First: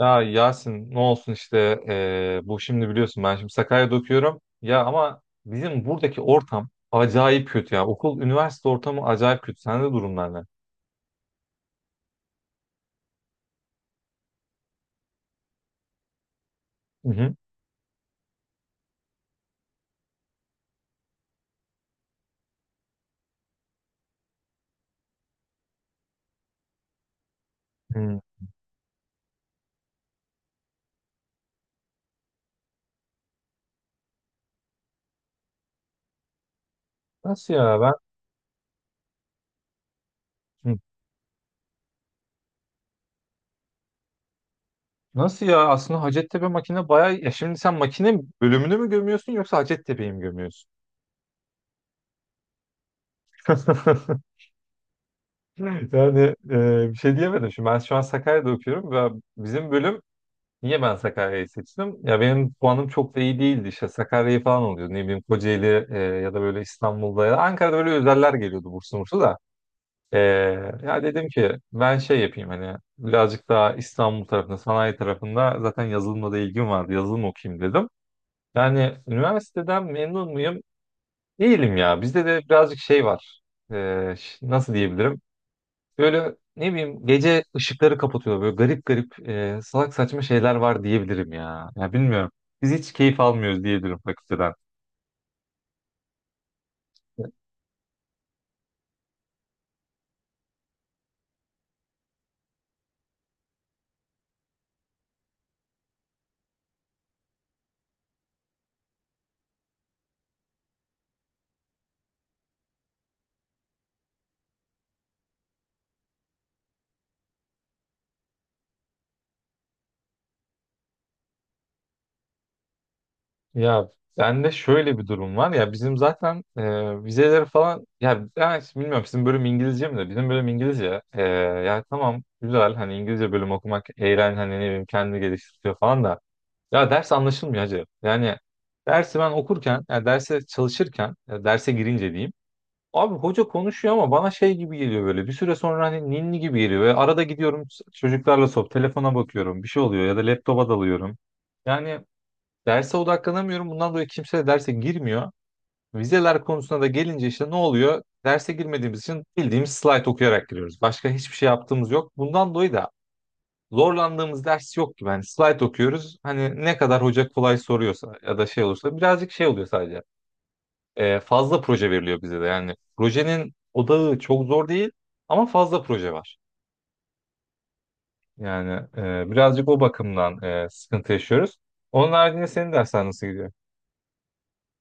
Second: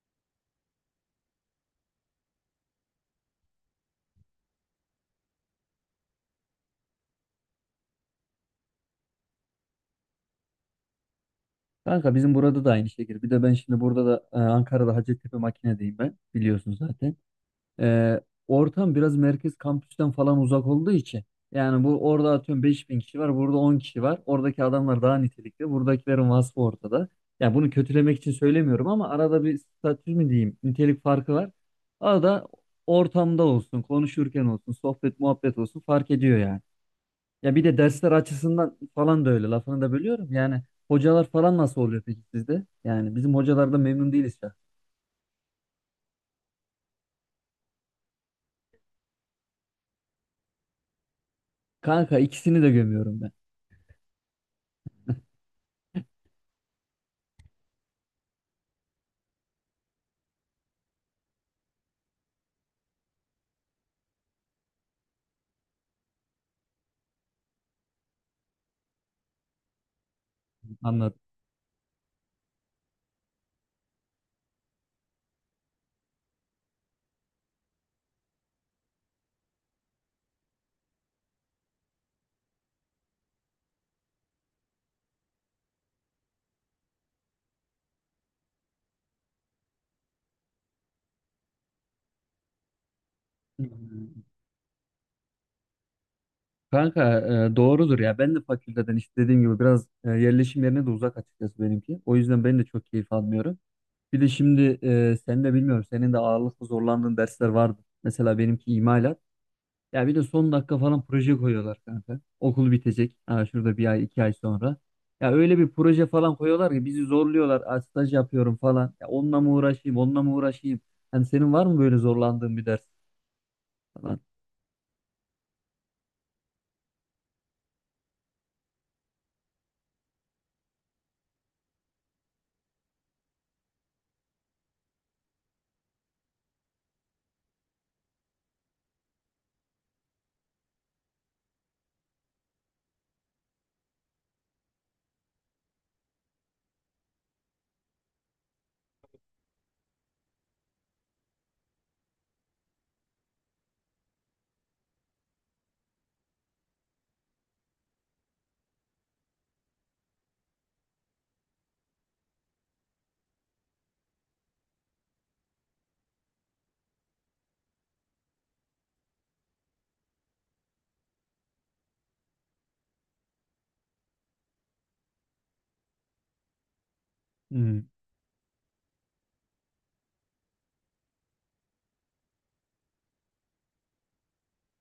Ya Yasin, ne olsun işte bu şimdi biliyorsun, ben şimdi Sakarya'da okuyorum. Ya ama bizim buradaki ortam acayip kötü ya. Okul, üniversite ortamı acayip kötü. Sende durumlar ne? Kanka bizim burada da aynı şekilde. Bir de ben şimdi burada da Ankara'da Hacettepe makinedeyim ben. Biliyorsun Hı zaten. hı. E, Ortam biraz merkez kampüsten falan uzak olduğu için. Yani bu orada atıyorum 5000 kişi var. Burada 10 kişi var. Oradaki adamlar daha nitelikli. Buradakilerin vasfı ortada. Yani bunu kötülemek Hı. için söylemiyorum ama arada bir statü mü diyeyim nitelik farkı var. Arada ortamda olsun, konuşurken olsun, sohbet muhabbet olsun fark ediyor yani. Nasıl Ya bir de ya ben? dersler açısından falan da öyle. Lafını da bölüyorum. Yani Hı. hocalar falan nasıl oluyor peki sizde? Yani bizim hocalardan memnun değiliz ya. Nasıl ya? Aslında Hacettepe makine bayağı... Ya şimdi sen makine bölümünü mü gömüyorsun, yoksa Hacettepe'yi mi gömüyorsun? Kanka ikisini de gömüyorum ben. Yani bir şey diyemedim. Şimdi ben şu an Sakarya'da okuyorum ve bizim bölüm, niye ben Sakarya'yı seçtim? Ya benim puanım çok da iyi değildi. İşte Sakarya'yı falan oluyordu. Ne bileyim, Kocaeli, ya da böyle İstanbul'da ya da Ankara'da böyle özeller geliyordu, burslu burslu da. E, ya Anladım. dedim ki ben şey yapayım, hani birazcık daha İstanbul tarafında, sanayi tarafında, zaten yazılımla da ilgim vardı. Yazılım okuyayım dedim. Yani üniversiteden memnun muyum? Değilim ya. Bizde de birazcık şey var. Nasıl diyebilirim? Böyle ne bileyim, gece ışıkları kapatıyor. Böyle garip garip, salak saçma şeyler var, diyebilirim ya. Ya bilmiyorum. Biz hiç keyif almıyoruz diyebilirim Hmm. fakülteden. Kanka, doğrudur ya. Ben de fakülteden işte dediğim gibi biraz, yerleşim yerine de uzak açıkçası benimki. O yüzden ben de çok keyif almıyorum. Bir de şimdi, sen de bilmiyorum. Senin de ağırlıklı zorlandığın dersler vardı. Mesela benimki imalat. Ya bir de son dakika falan proje koyuyorlar kanka. Okul bitecek. Ha, şurada bir ay iki ay sonra. Ya öyle bir proje falan koyuyorlar ki bizi zorluyorlar. "Aa, staj yapıyorum falan. Ya onunla mı uğraşayım, onunla mı uğraşayım? Hani senin var mı böyle zorlandığın bir ders Ya falan? bende şöyle bir durum var ya, bizim zaten vizeleri falan, ya ben hiç bilmiyorum, sizin bölüm İngilizce mi, de bizim bölüm İngilizce. Ya tamam, güzel, hani İngilizce bölüm okumak eğlen, hani ne bileyim, kendini geliştiriyor falan da, ya ders anlaşılmıyor hacı yani. Dersi ben okurken, ya derse çalışırken, ya derse girince diyeyim, abi hoca konuşuyor ama bana şey gibi geliyor böyle. Bir süre sonra hani ninni gibi geliyor. Ve arada gidiyorum, çocuklarla sohbet, telefona bakıyorum. Bir şey oluyor ya da laptopa dalıyorum. Yani derse odaklanamıyorum. Bundan dolayı kimse de derse girmiyor. Vizeler konusuna da gelince işte ne oluyor? Derse girmediğimiz için bildiğimiz slide okuyarak giriyoruz. Başka hiçbir şey yaptığımız yok. Bundan dolayı da zorlandığımız ders yok gibi. Hani slide okuyoruz. Hani ne kadar hoca kolay soruyorsa ya da şey olursa birazcık şey oluyor sadece. Fazla proje veriliyor bize de. Yani projenin odağı çok zor değil, ama fazla proje var. Hmm. Yani birazcık o bakımdan sıkıntı yaşıyoruz. Onun haricinde senin dersler nasıl gidiyor?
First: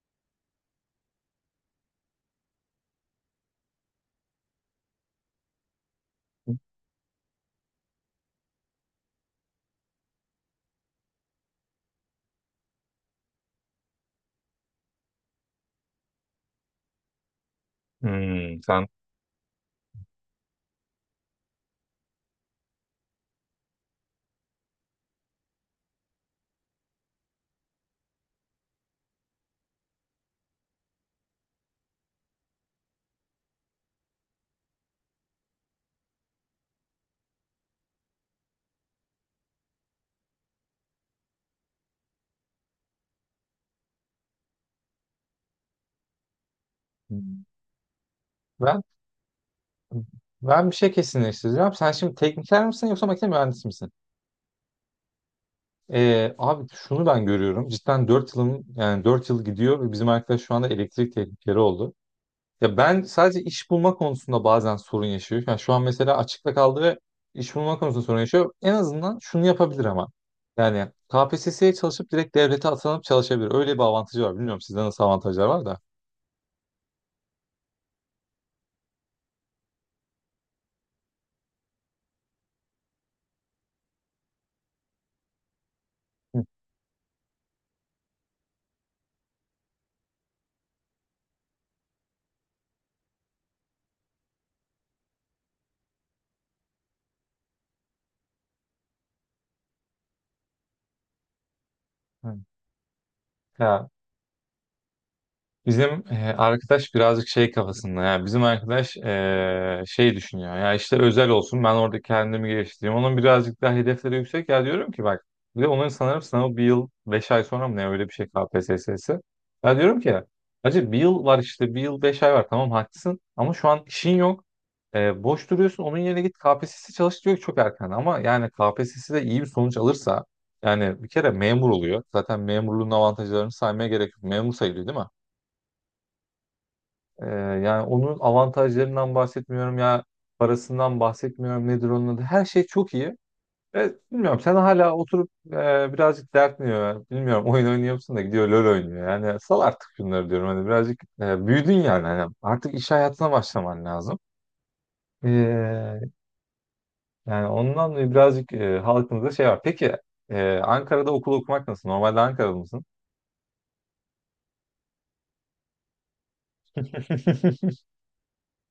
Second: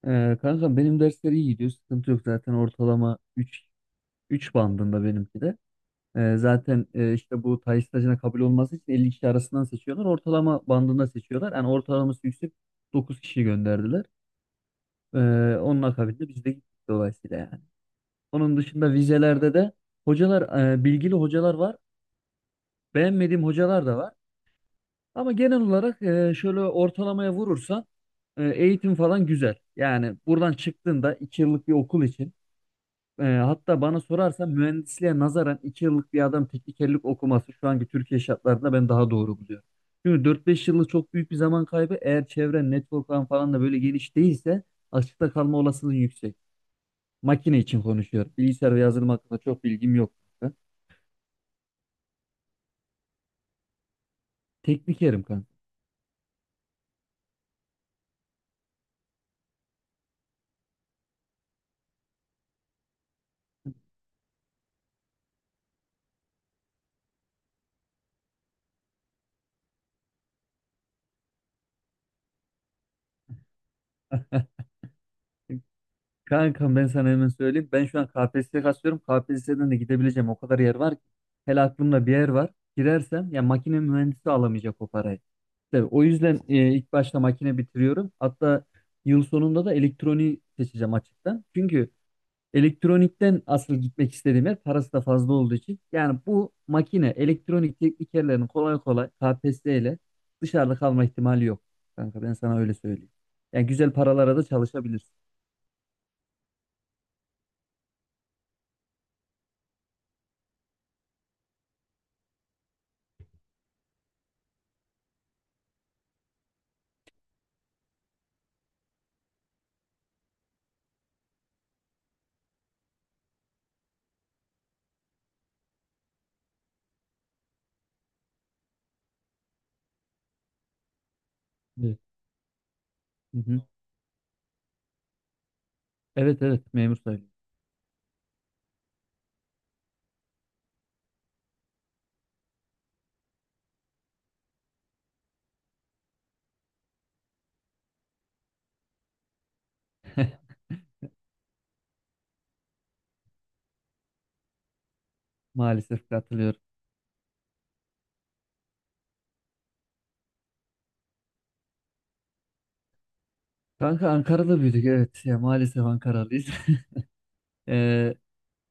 Kanka benim dersler iyi gidiyor. Sıkıntı yok zaten ortalama üç bandında benimki de. Zaten, işte bu tay stajına kabul olması için 50 kişi arasından seçiyorlar. Ortalama bandında seçiyorlar. Yani ortalaması yüksek 9 kişi gönderdiler. Ee, Onun akabinde biz de gittik dolayısıyla yani. Onun Hmm, sen. dışında vizelerde de hocalar, bilgili hocalar var. Beğenmediğim hocalar da var. Ama genel olarak, şöyle ortalamaya vurursan, eğitim falan güzel. Yani buradan çıktığında 2 yıllık bir okul için, hatta bana sorarsan mühendisliğe nazaran 2 yıllık bir adam teknikerlik okuması şu anki Türkiye şartlarında ben daha doğru buluyorum. Çünkü 4-5 yıllık çok büyük bir zaman kaybı. Eğer çevren, network'ın falan da böyle geniş değilse açıkta kalma olasılığın yüksek. Makine için konuşuyorum. Bilgisayar ve Ben yazılım hakkında çok bilgim yok kanka. ben bir şey kesinleştireceğim. Sen şimdi tekniker misin, yoksa makine mühendisi misin? Teknikerim kanka. Abi, şunu ben görüyorum. Cidden 4 yılım, yani 4 yıl gidiyor ve bizim arkadaş şu anda elektrik teknikeri oldu. Ya ben sadece iş bulma konusunda bazen sorun yaşıyorum. Yani şu an mesela açıkta kaldı ve iş bulma konusunda sorun yaşıyor. En azından şunu yapabilir ama. Yani KPSS'ye çalışıp direkt devlete atanıp çalışabilir. Öyle bir avantajı var. Bilmiyorum sizde nasıl avantajlar var da. Kankam ben sana hemen söyleyeyim. Ben şu an KPSS'ye kasıyorum. KPSS'den de gidebileceğim o kadar yer var ki. Hele aklımda bir yer var. Girersem ya makine mühendisi alamayacak o parayı. Tabii, o yüzden, Hı. İlk başta makine bitiriyorum. Hatta yıl sonunda da elektroniği seçeceğim açıktan. Çünkü elektronikten asıl gitmek istediğim yer parası da fazla olduğu için. Yani bu makine elektronik teknikerlerin kolay kolay KPSS ile dışarıda kalma ihtimali yok. Kanka ben Hı. sana öyle söyleyeyim. Yani Ya güzel paralara da çalışabilirsin. bizim arkadaş birazcık şey kafasında, ya bizim arkadaş şey düşünüyor, ya işte özel olsun, ben orada kendimi geliştireyim, onun birazcık daha hedefleri yüksek. Ya diyorum ki bak, bir de onların sanırım sınavı bir yıl beş ay sonra mı ne, öyle bir şey KPSS'si. Ya diyorum ki acı, bir yıl var işte, bir yıl beş ay var, tamam haklısın, ama şu an işin yok. Boş duruyorsun, onun yerine git KPSS çalış. Diyor ki çok erken. Ama yani K P S S de iyi bir sonuç alırsa, yani bir kere memur Evet. oluyor, zaten memurluğun Hı avantajlarını hı. saymaya gerek yok, memur sayılıyor değil mi? Evet, evet, memur Ee, sayılıyor. Yani onun avantajlarından bahsetmiyorum ya, parasından bahsetmiyorum, nedir onun adı. Her şey çok iyi. Evet, bilmiyorum, sen hala oturup birazcık dertmiyor. Bilmiyorum, oyun oynuyor musun? Da gidiyor LoL oynuyor. Yani sal artık şunları diyorum. Hani birazcık büyüdün yani. Hani artık iş hayatına başlaman lazım. Ee, Maalesef katılıyorum. Yani ondan dolayı birazcık halkımızda şey var. Peki Ankara'da okul okumak nasıl? Normalde Ankara'da mısın? Kanka Ankara'da büyüdük, evet. Ya, maalesef Ankaralıyız. Ee,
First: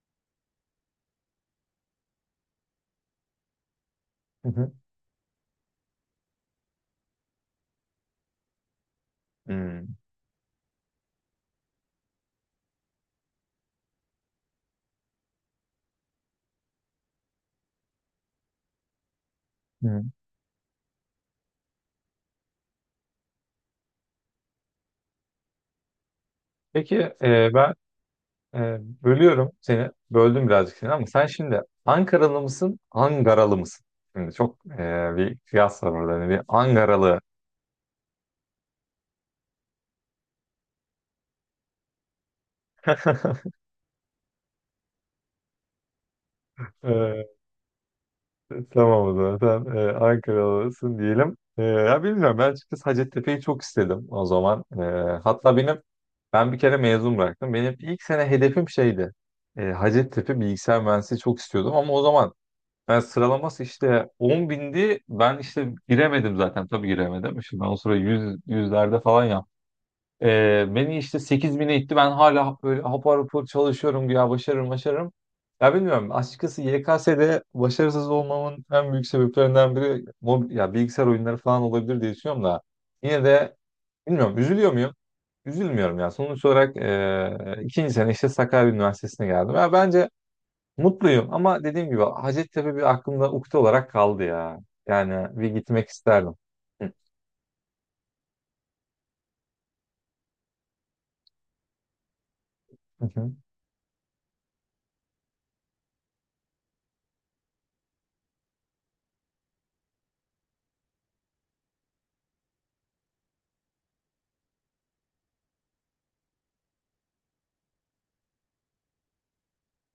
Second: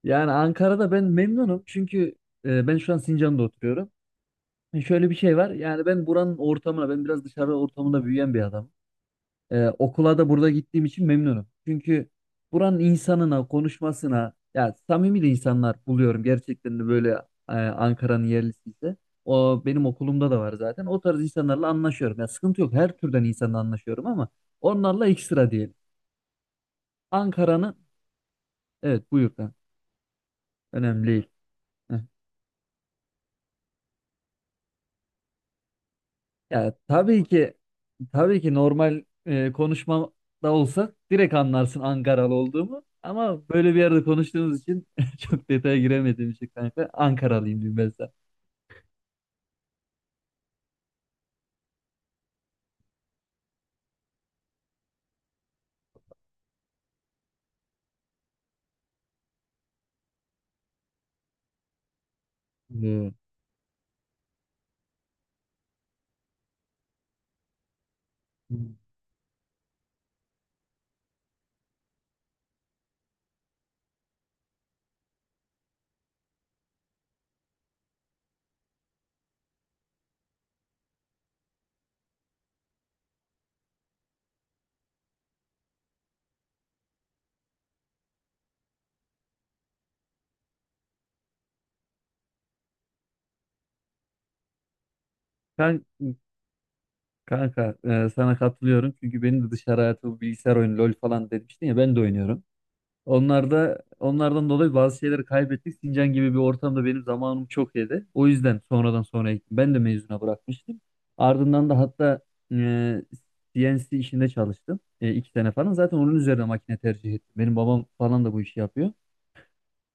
Yani Ankara'da ben memnunum. Çünkü, ben şu an Sincan'da oturuyorum. Hı hı. Şöyle bir şey var. Yani ben buranın ortamına, ben biraz dışarı ortamında büyüyen bir adamım. Hmm. Okula da burada gittiğim için memnunum. Çünkü buranın insanına, konuşmasına, ya samimi de insanlar buluyorum gerçekten de, böyle, Ankara'nın yerlisi ise. O benim okulumda da var zaten. O tarz insanlarla anlaşıyorum. Ya sıkıntı yok. Her türden insanla anlaşıyorum ama onlarla ekstra diyelim. Peki ben. Ankara'nın Ee, evet buyur. Bölüyorum Lan. seni. Böldüm birazcık seni, ama Önemli sen değil. şimdi Ankaralı mısın, Angaralı mısın? Şimdi çok bir kıyas var orada. Hani bir Ya Angaralı. tabii ki tabii ki normal, konuşmada olsa direkt anlarsın Ankaralı olduğumu. Ama böyle bir yerde konuştuğumuz için çok detaya giremediğim için kanka Ee, Ankaralıyım diyeyim ben sana. tamam o zaman. Sen Ankaralısın diyelim. Ya bilmiyorum. Ben açıkçası Hacettepe'yi çok istedim o zaman. Hatta benim, bir kere mezun bıraktım. Benim ilk sene hedefim şeydi. Hacettepe bilgisayar mühendisliği çok istiyordum, ama o zaman ben Hmm. sıralaması işte 10 bindi. Ben işte giremedim zaten. Tabii giremedim. Şimdi ben o sıra 100, yüzlerde falan yaptım. Beni işte 8 bine itti. Ben hala böyle hapar hapar çalışıyorum. Ya başarırım, başarırım. Ya bilmiyorum. Açıkçası YKS'de başarısız olmamın en büyük sebeplerinden biri ya bilgisayar oyunları falan olabilir diye düşünüyorum da. Yine de bilmiyorum. Üzülüyor muyum? Üzülmüyorum ya. Sonuç olarak ikinci sene işte Sakarya Üniversitesi'ne geldim. Ya bence mutluyum, ama dediğim gibi Hacettepe bir aklımda ukde olarak kaldı ya. Yani bir Kan- gitmek isterdim. Kanka, sana katılıyorum çünkü benim de dışarı hayatı bu bilgisayar oyunu LoL falan demiştin ya, ben de oynuyorum. Hı hı. Onlar da onlardan dolayı bazı şeyleri kaybettik. Sincan gibi bir ortamda benim zamanım çok yedi. O yüzden sonradan sonra ektim. Ben de mezuna bırakmıştım. Ardından da hatta, e, CNC işinde çalıştım. 2 sene falan. Zaten onun üzerine makine tercih ettim. Benim babam falan da bu işi yapıyor.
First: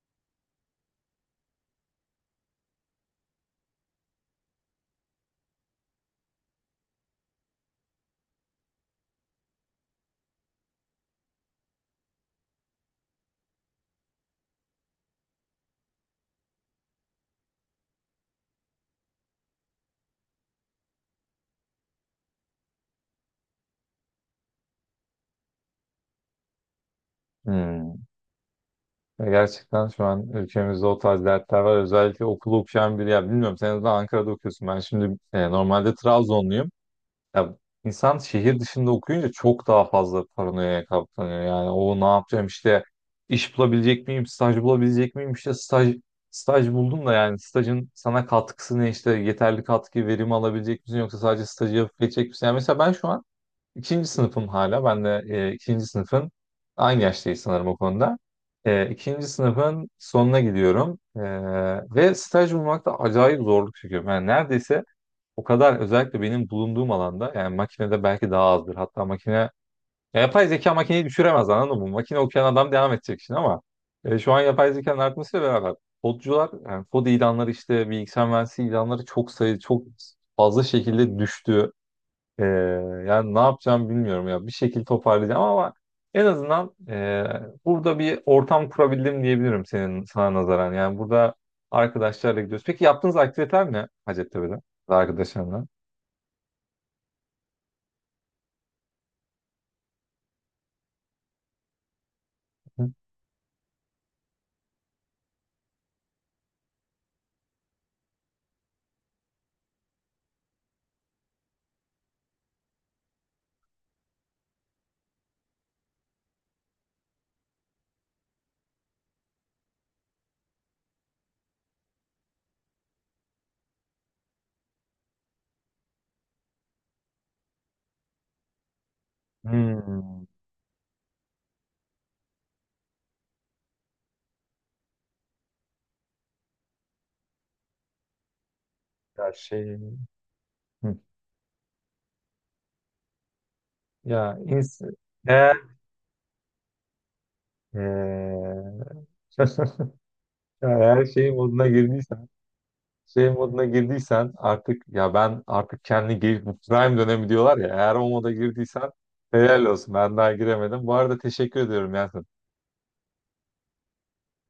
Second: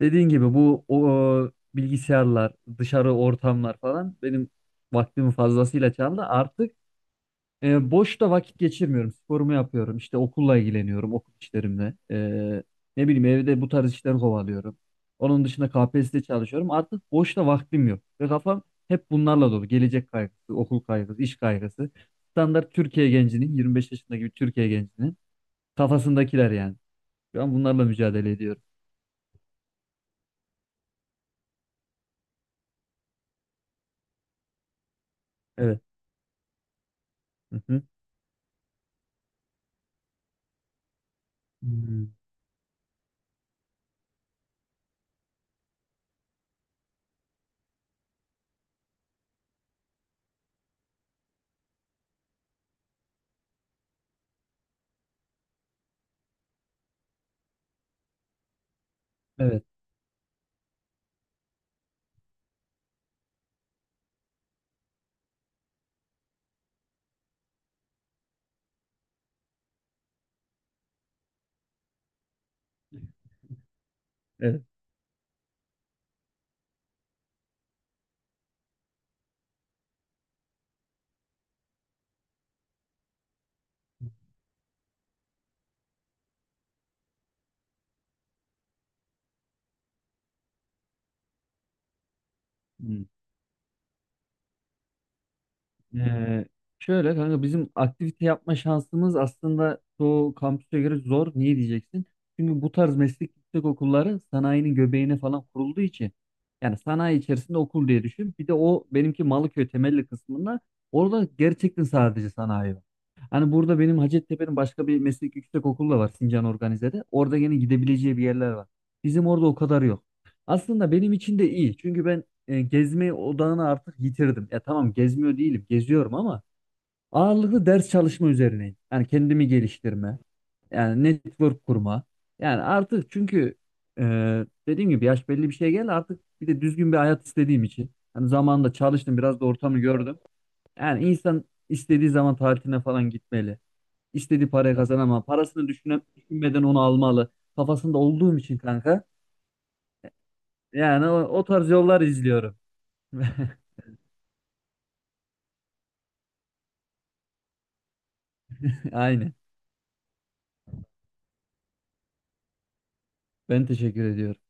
Dediğin gibi bu bilgisayarlar, dışarı ortamlar falan benim vaktimi fazlasıyla çaldı. Artık, boşta vakit geçirmiyorum. Sporumu yapıyorum. İşte okulla ilgileniyorum. Okul işlerimle. Ne bileyim evde bu tarz işler kovalıyorum. Onun dışında KPSS'de çalışıyorum. Artık boşta vaktim yok. Ve kafam hep bunlarla dolu. Gelecek kaygısı, okul kaygısı, iş kaygısı. Standart Türkiye gencinin, 25 yaşındaki bir Türkiye gencinin kafasındakiler yani. Şu an bunlarla Hmm. mücadele ediyorum. Ya gerçekten şu an ülkemizde o tarz dertler var. Özellikle okulu okuyan biri, ya bilmiyorum, sen de Ankara'da okuyorsun. Ben şimdi Evet. normalde Trabzonluyum. Ya Hı hı. insan şehir dışında okuyunca çok daha fazla paranoyaya kaplanıyor. Yani o ne Hmm. yapacağım işte, iş bulabilecek miyim, staj bulabilecek miyim, işte staj buldum da, yani stajın sana katkısı ne, işte yeterli katkı verimi alabilecek misin, yoksa sadece stajı yapıp geçecek misin? Yani mesela ben şu an ikinci sınıfım, hala ben de ikinci sınıfın, aynı yaştayız sanırım o konuda. İkinci Evet. sınıfın sonuna gidiyorum. Ve staj bulmakta acayip zorluk çekiyorum. Yani neredeyse, o kadar, özellikle benim bulunduğum alanda, yani makinede belki daha azdır. Hatta makine, ya yapay zeka makineyi düşüremez, anladın mı? Makine okuyan adam devam edecek şimdi, ama şu an Evet. yapay zekanın artmasıyla beraber kodcular, yani kod ilanları, işte bilgisayar mühendisliği ilanları çok sayı çok fazla şekilde düştü. E, Yani ne yapacağım bilmiyorum, ya bir şekilde toparlayacağım, ama en azından burada bir ortam kurabildim diyebilirim senin, sana nazaran. Yani burada arkadaşlarla gidiyoruz. Peki Hmm. yaptığınız aktiviteler ne Hacettepe'de arkadaşlarla? Ee, Şöyle kanka bizim aktivite yapma şansımız aslında çoğu kampüse göre zor. Niye diyeceksin? Çünkü bu tarz meslek yüksek okulları sanayinin göbeğine falan kurulduğu için yani sanayi içerisinde okul diye düşün. Bir de o benimki Malıköy temelli kısmında orada gerçekten sadece sanayi var. Hani burada benim Hacettepe'nin başka bir meslek yüksek okulu da var Sincan Organize'de. Orada yine gidebileceği bir yerler var. Bizim orada o kadar yok. Aslında benim için de iyi. Çünkü ben, gezme odağını artık yitirdim. Ya tamam, gezmiyor değilim, geziyorum ama ağırlıklı ders çalışma üzerineyim. Yani kendimi geliştirme, Hmm, yani network kurma. Yani artık çünkü, e, dediğim gibi yaş belli bir şeye geldi artık, bir de düzgün bir hayat istediğim için. Hani zamanında çalıştım, ya biraz da şey ortamı gördüm. Hı. Yani insan istediği zaman tatiline falan gitmeli. ya İstediği parayı ins kazanamam. eğer Parasını düşüne, düşünmeden onu almalı. Kafasında olduğum eee, için kanka. ya eğer Yani o, şey o moduna tarz yollar girdiysen izliyorum. şey moduna girdiysen artık, ya ben artık bu prime dönemi diyorlar ya, eğer o moda girdiysen Aynen. helal olsun, ben daha giremedim. Bu arada teşekkür ediyorum ya. Ben teşekkür ediyorum.